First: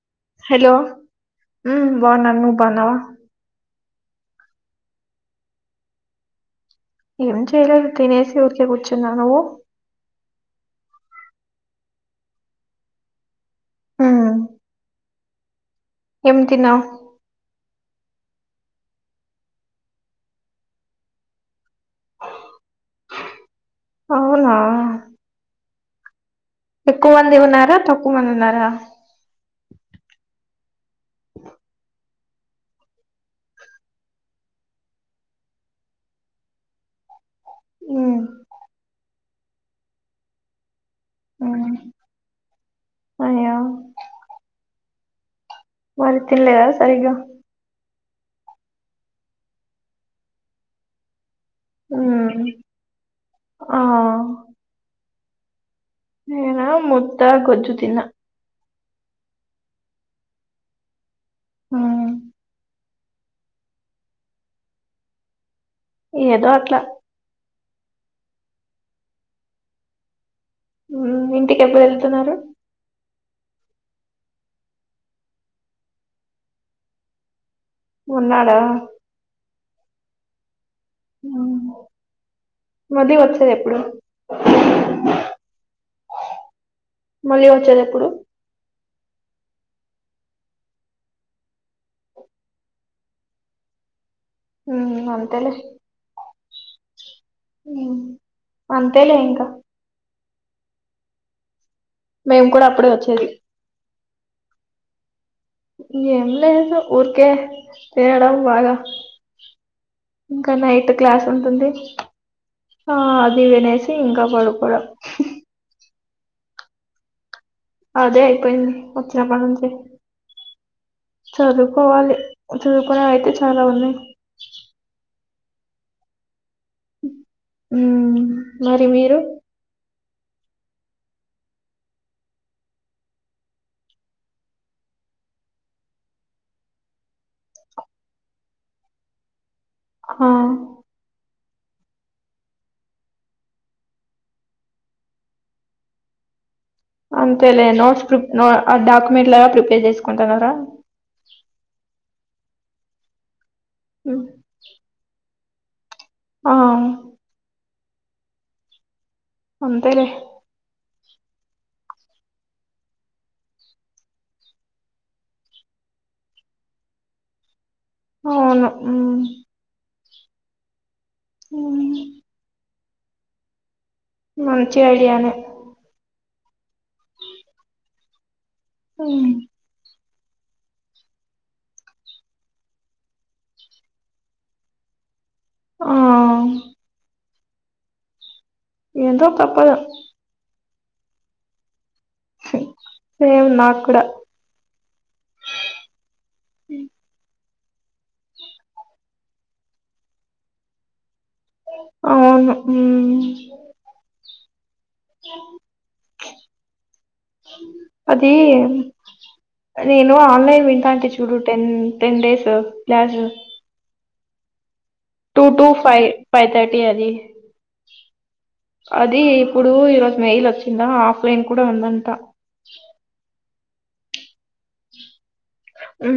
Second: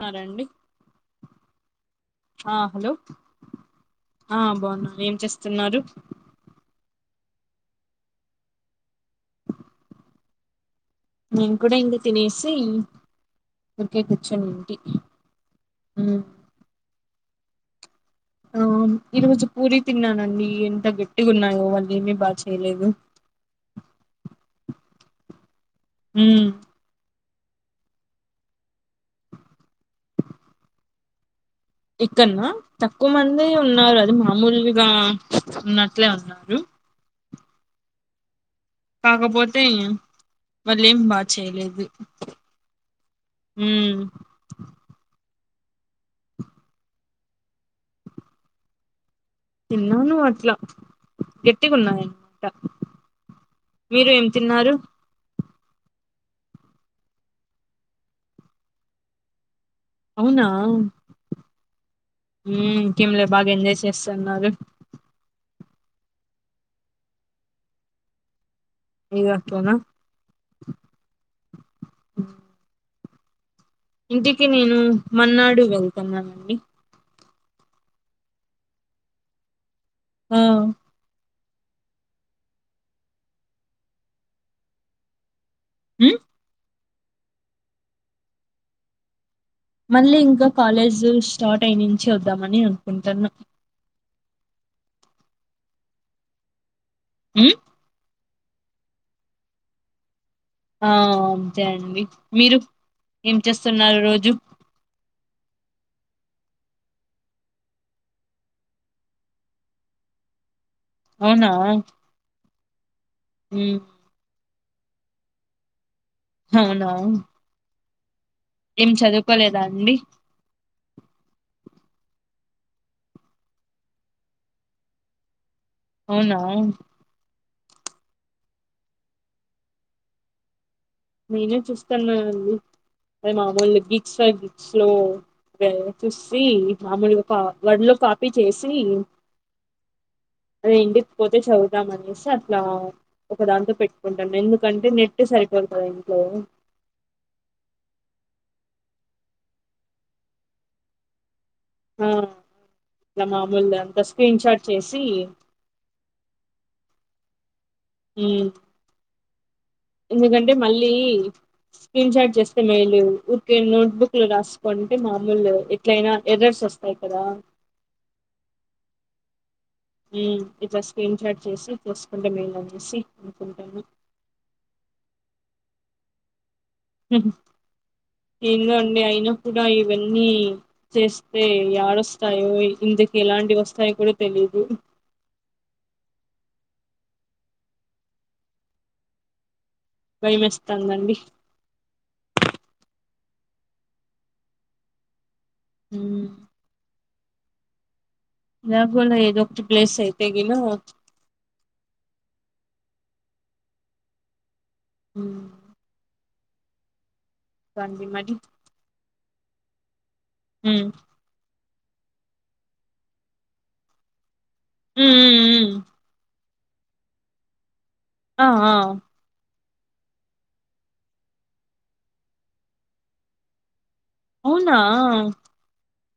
న్నారండి hello ఉమ్ బాగున్నాను నువ్వు బాగున్నావా. ఆహ్ బాగున్నాను ఏం చేస్తున్నారు. ఏం చేయలేదు తినేసి ఊరికే కూచున్నాను నువ్వు. నేను కూడా ఇంకా తినేసి ఉరికే హ్మ్ కూర్చునుంటి. ఏం తిన్నావ్. ఆ ఈ రోజు పూరి తిన్నానండి ఎంత గట్టిగున్నాయో వాళ్ళు ఏమీ బాగా చేయలేదు. అవునా. ఉమ్. ఎక్కువ మంది ఉన్నారా తక్కువ మంది ఉన్నారా. ఇక్కన్నా తక్కువ మంది ఉన్నారు అది మామూలుగా ఉన్నట్లే ఉన్నారు. ఉమ్. కాకపోతే. వాళ్ళేం బాగా హ్మ్ చేయలేదు అయ్యో ఉమ్. మరి తినల్లేదా సరిగ్గా. తిన్నాను అట్లా. గట్టిగున్నాయి హ్మ్ అనమాట ఆ మీరేం తిన్నారు. నేనా ముద్ద గొజ్జు తిన్నా. అవునా హ్మ్ ఉమ్. కీమ్ లో బాగా ఎంజాయ్ చేస్తున్నారు. ఏదో అట్లా. ఇగ అట్లాన. ఉమ్ ఇంటికి ఎప్పుడు వెళ్తున్నారు. ఇంటికి నేను మరున్నాడు వెళ్తనండి. ఉన్నారా. ఆహ్. ఉమ్ వదిలి వచ్చేది ఎప్పుడు. ఉమ్. మళ్ళీ వచ్చేదేప్పుడు. మళ్ళీ ఇంకా కాలేజీ స్టార్ట్ అయినుంచి వద్దామని అనుకుంటున్నా. ఉమ్ అంతేలే. ఉమ్. హ్మ్ అంతేలే ఇంకా. ఆహ్ అంతే అండి మేము మీరు కూడా అప్పుడే వచ్చేది ఏం చేస్తున్నారు రోజు. ఏం లేదు ఊరికే తినడం బాగా. ఉమ్. ఇంకా నైట్ క్లాస్ అవునా ఉంటుంది ఆ అది ఉమ్, వినేసి ఇంకా పడుకో కోడం అవునా అదే అయిపోయి ఏం వచ్చిన చదువుకోలేదా పటినుంచి అండి చదువుకోవాలి చదువుకునేవి అయితే చాలా ఉన్నాయి అవునా మరి మీరు నేనే చూస్తాన్నా అండి అదే మామూలు గిట్సా గేట్ల లో చూసి మామూలు ఒక వడ్ లో కాపీ చేసి ఆ అదే ఇంటికి పో చదువుదాం అనేసి అట్లా ఒక దాంతో పెట్టుకుంటాం ఎందుకంటే నెట్ సరిపో వెయతో అంతే లే నోట్స్ ప్ర ఆ డాక్యుమెంట్ లాగా ప్రిపేర్ చేసుకుంటున్నారా ఆ ఇలా మామూలు అంతా ఉమ్, స్క్రీన్షార్ట్ చేసి ఆ ఉ అంతలే చేయీ స్క్రీన్ షాట్ చేస్తే మేయిలు ఓకే నోట్బుక్లు రాసుకుంటే మామూలు ఎట్లయినా ఎర్రర్స్ వస్తాయి కదా అవును ఉ ఉమ్ ఇట్లా స్క్రీన్ చాట్ చేసి చసుకుంటే మేలా చేసి అనుకుంటాను మంచి ఐడియనే ఏండో అండి ఉమ్, అయినా కూడా ఏం అన్ని చేస్తే ఎడొస్తాయో ఇందుకి ఎలాంటి వస్తాయో కూడా తెలీదు ఆ ఏందో తప్పదు భయమేస్తుందండి సేమ్ నాకు కూడా ఆ జగోల ఏద ఒకటి ప్లేస్ అయితే గిన అవును ఉ హ్మ్. రండి అది మరి నేను ఆన్లైన్ హ్మ్. వింటా హ్మ్. అంటే చూడు టెన్ టెన్ డేస్ క్లాస్ హ్మ్. టూ టూ హ్మ్. ఫైవ్ ఫైవ్ థర్టీ అది ఆ ఆ అది ఇప్పుడు ఈరోజు మెయిల్ వచ్చిందా ఆఫ్లైన్ కూడా ఉందంట అవునా ఉ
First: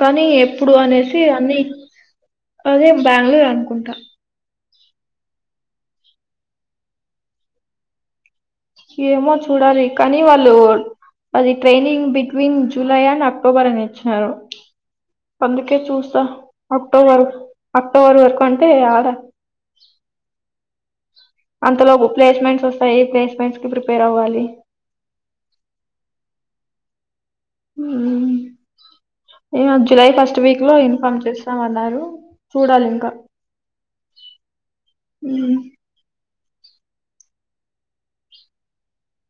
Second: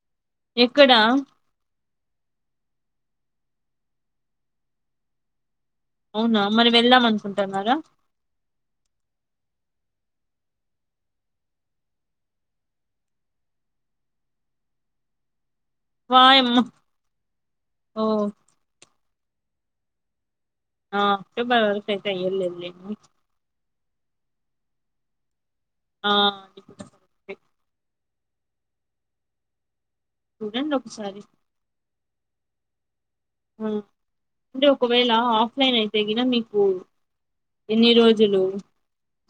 కానీ ఎప్పుడు ఎక్కడా అనేసి అన్ని అదే బెంగళూరు అనుకుంటా అవునా మరి వెళ్దాం అనుకుంటున్నారా ఏమో చూడాలి కానీ వాళ్ళు అది training between July and October అని ఇచ్చినారు అందుకే చూస్తా వాయమ్మ అక్టోబర్ ఓ అక్టోబర్ వరకు అంటే ఆడ ఆ ఫెబర్ వరకు అయితే ఎల్లనులే ఇప్పుడు ప్రిపేర్ అవువాలి ఆ ఇంగ జులై ఫస్ట్ వీక్ చూడండి లో ఒకసారి ఇన్ఫార్మ్ చేస్తాం అన్నారు చూడాలి ఇంకా అంటే ఒకవేళ మ్మ్ ఆఫ్లైన్ అయితేగిన మీకు మాకు ఎన్ని రోజులు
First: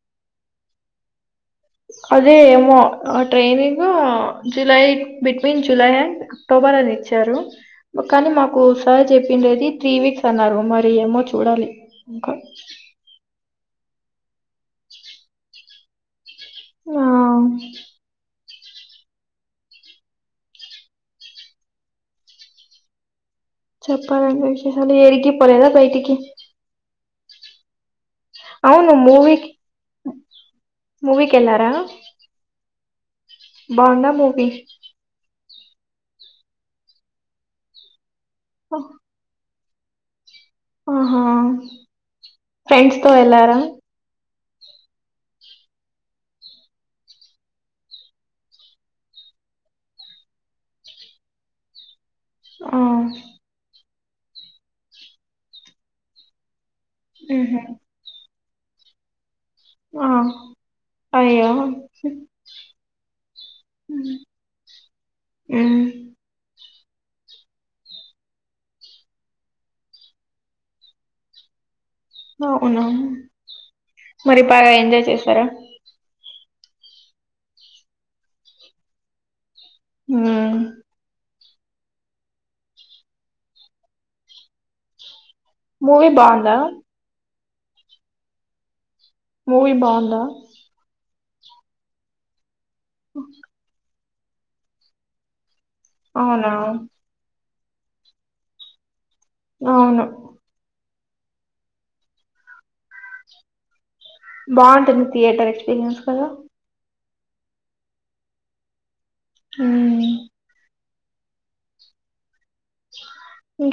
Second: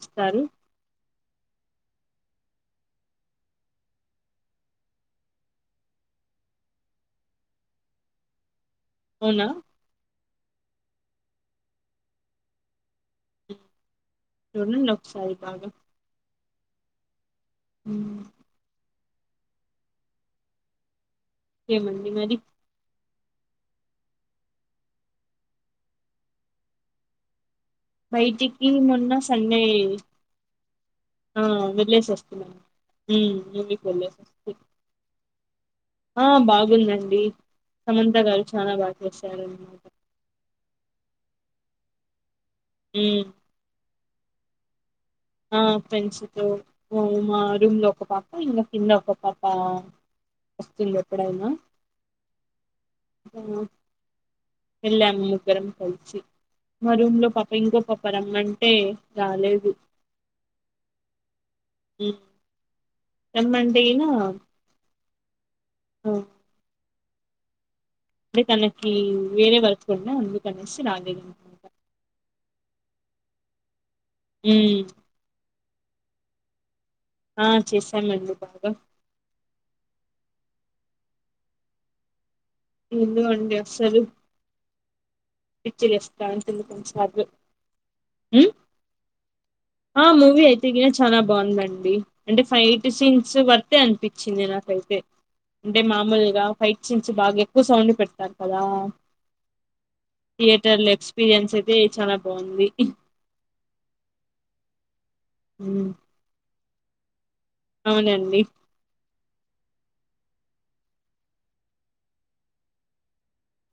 ఇస్తారు అదే ఏమో training July between July and October ని ఇచ్చారు కానీ మాకు కుసారి అవునా చెప్పిండేది త్రీ వీక్స్ అన్నారు మరి ఏమో చూడాలి ఇంకా చూడండి ఒకసారి గా ఆ మ్ ఇంకేమండి మరి చెప్పాలండి విశేషాలు ఏరిగి పోలేదా బయటికి బయటికి అవును మొన్న మూవీకి సండే మూవీకి ఆ వెళ్ళారా వెళ్లేసి వస్తున్నాను ఉ మలి బాగుందా మూవీ ఆ బాగుందండి సమంత గారు చాలా బాగా చేశారు హ ఫ్రెండ్స్ తో మ్ ఎల్లారా ఆ ఫ్రెండ్స్తో మా రూమ్ లో ఒక పాప ఇంగ కింద ఒక పాప వస్తుంద ఎప్పుడైనా ఆ ఎల్లాం ముగ్గురం కలిసి మా రూమ్ లో పాప ఉహు ఇంకో పాప రమ్మంటే రాలేదు ఆ అయ్యో రమ్మంటేనా ఉ అప్పు తనకి వేరే వర్క్ ఉండా అందుకునేసి రాలేదు అవున మరి బగా ఎంజాయ్ చేసారా ఆ చేసామండి బాగా హ ఎందుక అండి అస్సలు మూవీ పిచ్చిలేస్తంది బాగుందా అంతకుంసగలు మూవీ ఆ బాగుందా మూవీ అయితే క చాలా బాగుందండి అంటే ఫైట్ సీన్స్ వర్తే అనిపించ వచ్చింది నాకైతే అంటే మామూలుగా అవునా ఫైట్ సీన్స్ బాగా ఎక్కువ సౌండ్ పెడతారు కదా అవును థియేటర్ల ఎక్స్పీరియన్స్ అయితే చాలా బాగుంది బాగుంటుంది థియేటర్ ఉమ్, ఎక్స్పీరియన్స్ కదా అవునండి ఊ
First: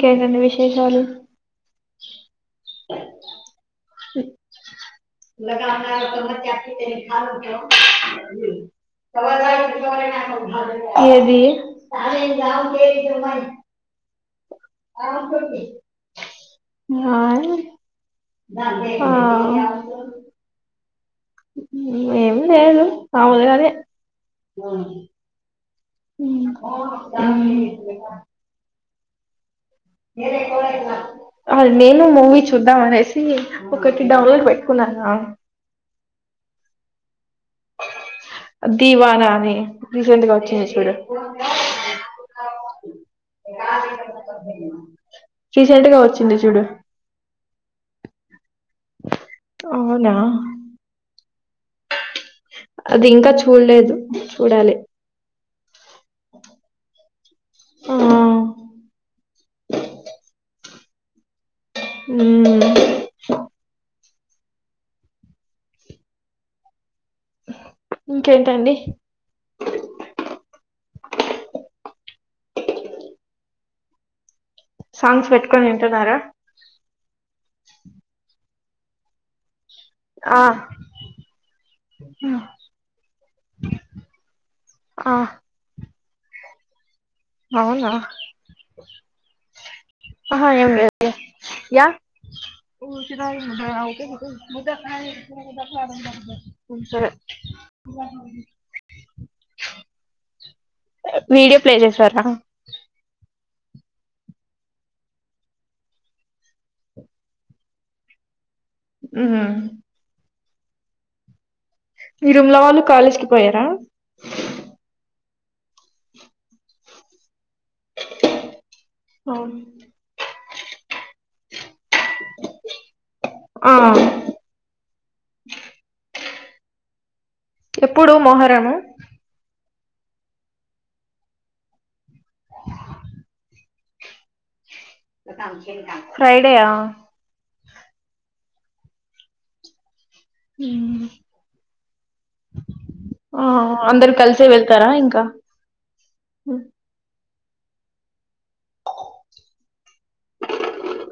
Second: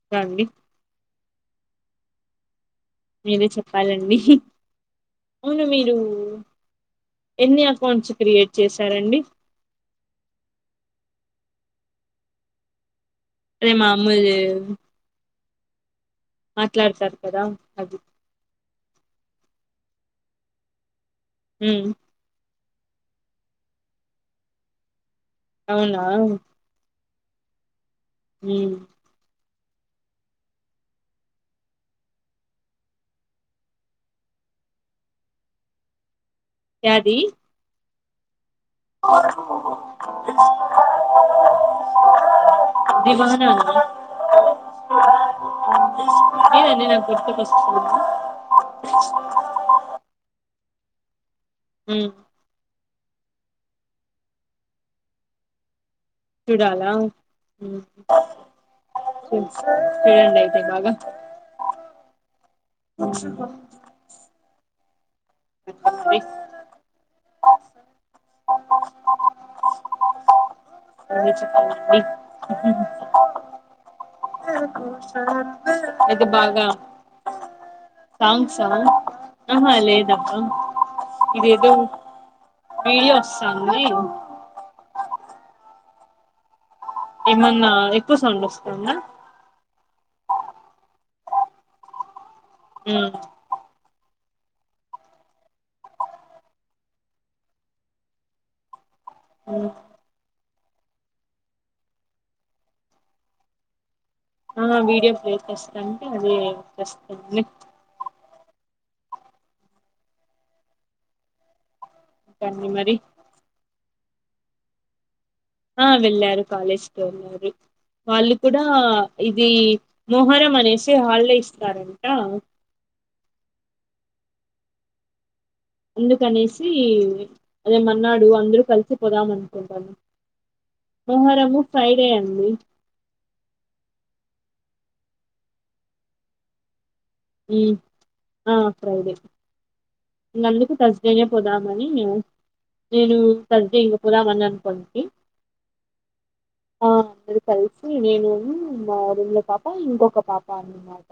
ఇంకా అండి విశేషాలు మీరే చెప్పాలండి అవును న్నా మీరు స ఎన్ని అకౌంట్స్ క్రియేట్ చేశారండి ఏది అమ్మది ఆ ఆ మాట్లాడతారు కదా అది ఆ ఉ మాములుగానే అవునా ఊ ఉ ఏది ఎక్కువగా తిన్నారు అ నేను మూవీ చూద్దాం అనేసి ఒకటి డౌన్లోడ్ పెట్టుకున్నాను యాది దీవానానే దివాన నా రీసెంట్ గా వచ్చింది ఆ చూడు అండి నేను చూసినానండి నాకు గుర్తొస్తుంది అవునా ఉ అది ఇంకా చూడలేదు చూడాలి చూడాలా ఆ చూడండి అయితే బాగా ఉమ్ ఇంకేంటండి నువ్వే చెప్పల్లండి సాంగ్స్ పెట్టుకొని వింటున్నారా అది బాగా అహ లేదక్కా ఆ ఇదేదో రీల్ వస్తాంది ఆ ఏమన్నా అవునా ఎక్కువ సౌండ్ వస్తాంద అహ ఏం లేదు య ఉమ్, సరే అవును వీడియో ప్లే చేసారా ఆ వీడియో ప్లే చేసామండి అదె వస్తుంది ఉ హు మీ రూంలో ఇంకండి వాళ్ళు మరి కాలేజ్కి పోయారా ఆ వెళ్ళారు వాళ్ళు కూడా ఇది మొహరం అన్ నేసి హాలిడే ఇస్తున్నారంట ఆ అందుకనేసి అదే ఎప్పుడు మన్నాడు అందరూ మొహరము కలిసి పోదామనుకుంటునాము మొహరము ఫ్రైడే అండి ఫ్రైడేయా హ్మ్ అ ఫ్రైడే ఇంగ అందుకు మ్మ్ త్ర్సడేనే పోదామని నేను ఆ త్ర్సడే ఇంగ అందరు పోదామని కలిసే అని వెళ్తారా అనుకోంటి ఇంకా అ కలిసి నేను మా రూమ్లో పాప ఇంకొక పాప అన్మాట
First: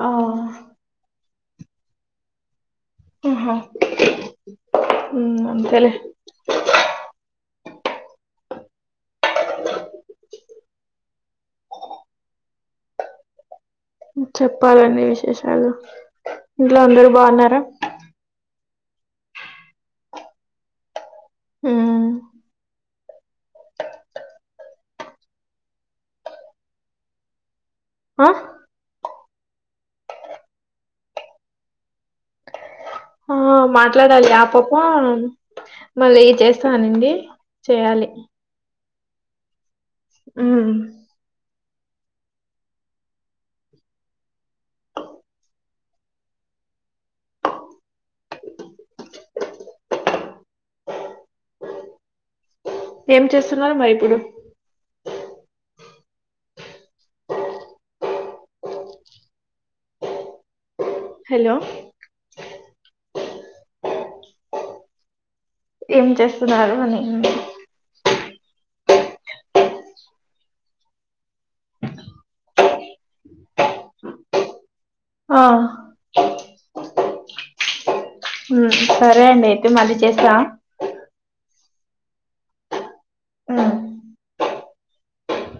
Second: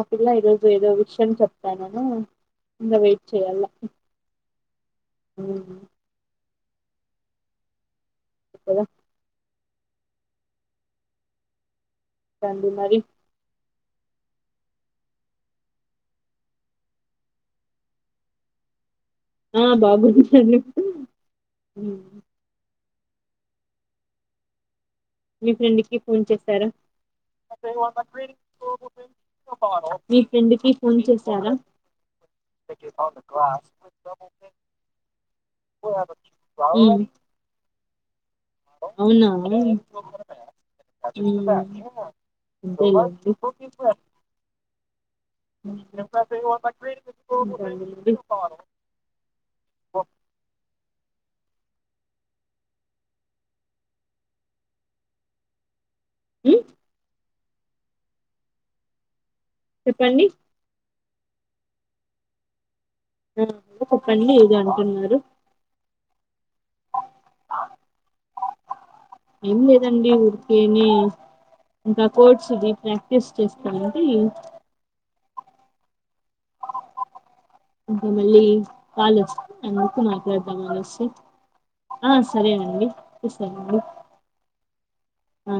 అ ఆ పిల్లా ఈరోజు ఏదో విషయం చెప్తా నేను ఆహా అంతేలే [inaudible] ఇదా రండి మరి చెప్పాలండి విశేషాలు ఇంట్లో అందరు బాన్నర ఆ బాగుంది అండి మ్మ్ మీ ఫ్రెండ్కీ ఫోన్ చేసార ఆ మీ ఫ్రెండ్కి ఫోన్ చేశారా అ మాట్లాడాలి అ పాప మళ్ళీ చేస్తా మ్మ్ అనింది చేయాలి అవునా హ్మ్ [inaudible] [inaudible] ఆ ఏం చేస్తున్నారు మరి ఇప్పుడు హ్మ్ చెప్పండి హలో అ చెప్పండి ఏదో అంటున్నారు ఏం చేస్తున్నారు అని అండి ఎం లేదండి ఊరికేనే ఇంకా కోడ్స్ ది ప్రాక్టీస్ చేస్తానంటే ఆ ఇంక మళ్ళీ ఉమ్ సరే కాలస్ అండి అయితే అ మళ్ళీ ముక్కు చేస్తా మాట్లాడాతను అనేసి ఆ సరేనండి తీస్తే ఉమ్ అండి ఆ